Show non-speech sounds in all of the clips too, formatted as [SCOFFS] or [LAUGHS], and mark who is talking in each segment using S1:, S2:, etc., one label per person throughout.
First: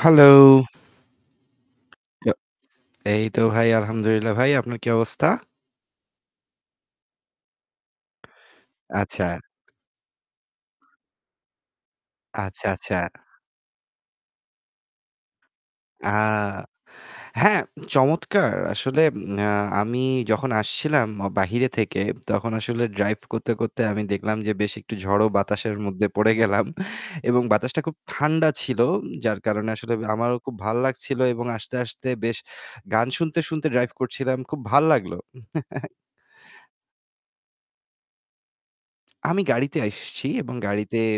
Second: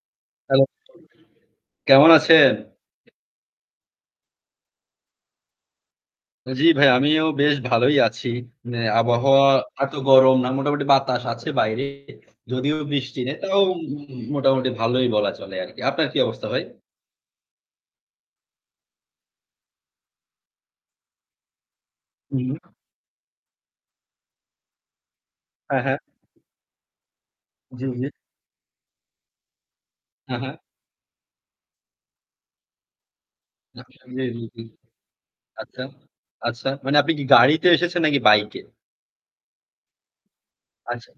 S1: Hello.
S2: Hello. কেমন
S1: আ
S2: আছেন?
S1: এই তো ভাই, আলহামদুলিল্লাহ ভাই। আপনার কি অবস্থা?
S2: জ্বি, ভাই আমিও বেশ ভালোই আছি।
S1: আচ্ছা।
S2: আবহাওয়া এত গরম না। আর মোটামুটি বাতাস আছে বাইরে।
S1: আচ্ছা,
S2: যদিও
S1: আচ্ছা।
S2: বৃষ্টি নেই তাও মোটামুটি ভালোই বলা চলে আরকি। আপনার
S1: আ
S2: কি অবস্থা ভাই?
S1: হ্যাঁ। চমৎকার। আসলে আমি যখন আসছিলাম বাহিরে থেকে তখন
S2: হুম।
S1: আসলে ড্রাইভ করতে, করতে আমি দেখলাম যে বেশ একটু ঝড়ো বাতাসের
S2: হ্যাঁ, হ্যাঁ।
S1: মধ্যে পড়ে গেলাম। এবং বাতাসটা
S2: জ্বী,
S1: খুব
S2: জ্বী।
S1: ঠান্ডা ছিল। যার কারণে আসলে আমারও
S2: হ্যাঁ,
S1: খুব
S2: হ্যাঁ।
S1: ভাল লাগছিল এবং আস্তে, আস্তে বেশ গান শুনতে, শুনতে
S2: আচ্ছা,
S1: ড্রাইভ
S2: জ্বী,
S1: করছিলাম।
S2: জ্বী,
S1: খুব
S2: জ্বী।
S1: ভাল লাগল। [LAUGHS]
S2: আচ্ছা, মানে আপনি কি গাড়িতে এসেছেন নাকি বাইকে?
S1: আমি গাড়িতে আসছি এবং গাড়িতে
S2: আচ্ছা।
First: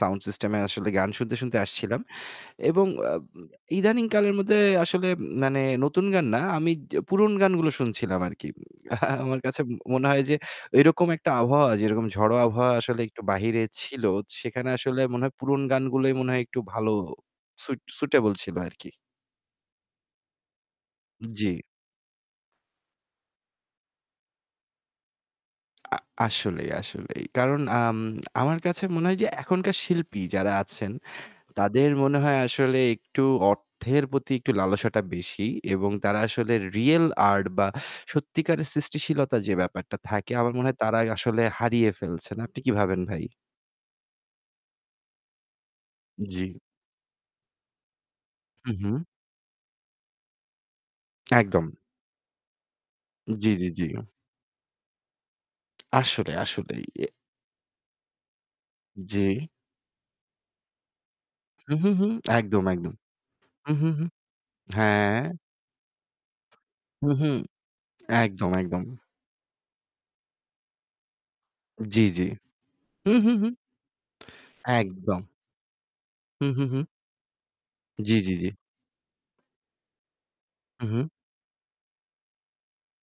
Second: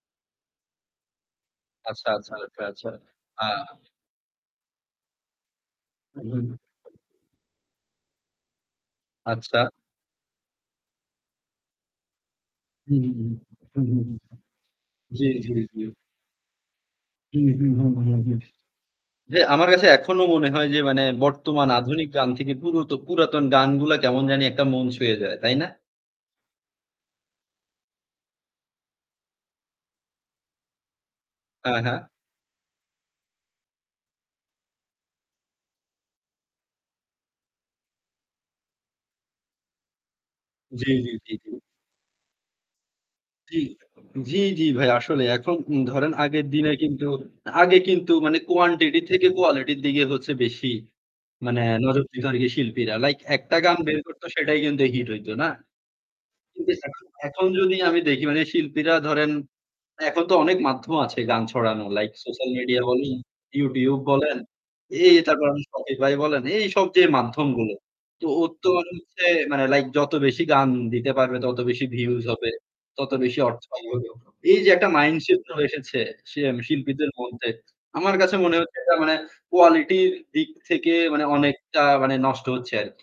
S1: সাউন্ড সিস্টেম এ আসলে গান শুনতে, শুনতে আসছিলাম।
S2: আচ্ছা, আচ্ছা, আচ্ছা,
S1: এবং
S2: আচ্ছা।
S1: অব
S2: হ্যাঁ।
S1: ইদানিং কালের মধ্যে আসলে মানে নতুন গান না
S2: হুম।
S1: আমি পুরনো গানগুলো শুনছিলাম আরকি। [SCOFFS] আমার কাছে
S2: আচ্ছা।
S1: মনে হয় যে এইরকম একটা আবহাওয়া যেরকম ঝড়ো আবহাওয়া আসলে
S2: হুম,
S1: একটু বাইরে
S2: হুম,
S1: ছিল।
S2: হুম।
S1: সেখানে আসলে মনে
S2: জ্বী,
S1: হয়
S2: জ্বী,
S1: পুরনো
S2: জ্বী।
S1: গানগুলো মনে হয় একটু ভালো
S2: হুম, হুম,
S1: সুইট
S2: হুম, হুম,
S1: সুইটেবল
S2: হুম,
S1: ছিল আরকি।
S2: যে আমার কাছে এখনো মনে হয় যে মানে
S1: জ্বি।
S2: বর্তমান আধুনিক গান থেকে পুরো পুরাতন গানগুলা কেমন জানি একটা মন ছুঁয়ে যায়। তাই না?
S1: আ আসলেই, আসলেই। কারণ আম আমার কাছে মনে হয় যে আ এখনকার শিল্পী যারা আছেন
S2: হ্যাঁ,
S1: তাদের
S2: হ্যাঁ।
S1: মনে হয় আসলে অর্থের প্রতি একটু লালসাটা বেশি। এবং তারা আসলে রিয়াল আর্ট বা সত্যিকারের সৃষ্টিশীলতা যে ব্যাপারটা থাকে আমার মনে হয়
S2: জ্বী,
S1: তারা
S2: জ্বী। জ্বী,
S1: আসলে
S2: জ্বী।
S1: হারিয়ে ফেলছে। আপনি কি ভাবেন ভাই?
S2: জ্বি, জ্বি, জ্বি, ভাই আসলে এখন ধরেন আগের
S1: জ্বি।
S2: দিনে কিন্তু আগে কিন্তু মানে
S1: হু,
S2: কোয়ান্টিটি
S1: হু।
S2: থেকে কোয়ালিটির দিকে হচ্ছে বেশি মানে
S1: একদম।
S2: নজরদার শিল্পীরা। লাইক
S1: জ্বি,
S2: একটা
S1: জ্বি,
S2: গান
S1: জ্বি।
S2: বের করত সেটাই কিন্তু হিট হইতো না?
S1: আসলে আসলে
S2: [UNINTELLIGIBLE] এখ
S1: ইয়ে।
S2: এখন যদি আমি দেখি মানে শিল্পীরা ধরেন
S1: জ্বি।
S2: এখন তো অনেক মাধ্যম আছে গান
S1: হুম,
S2: ছড়ানো।
S1: হুম,
S2: লাইক
S1: হুম,
S2: সোশ্যাল
S1: একদম,
S2: মিডিয়া
S1: একদম।
S2: বলেন,
S1: হুম, হুম,
S2: YouTube
S1: হুম।
S2: বলেন, এই
S1: হ্যাঁ।
S2: তারপর Spotify ভাই বলেন এইসব যে
S1: হু, হু,
S2: মাধ্যমগুলো। তো ওর
S1: একদম,
S2: তো
S1: একদম।
S2: লাইক যত বেশি গান দিতে পারবে তত বেশি
S1: জ্বি,
S2: ভিউজ
S1: জ্বি।
S2: হবে, তত
S1: হুম, হুম,
S2: বেশি
S1: হুম।
S2: অর্থ হবে। এই যে একটা মাইন্ড
S1: একদম।
S2: সেট এসেছে
S1: হু, হু, হু।
S2: শিল্পীদের মধ্যে। আমার
S1: জ্বি, জ্বি,
S2: কাছে
S1: জ্বি।
S2: মনে হচ্ছে এটা মানে কোয়ালিটির দিক
S1: হু,
S2: থেকে
S1: হু।
S2: মানে অনেকটা মানে নষ্ট হচ্ছে আরকি।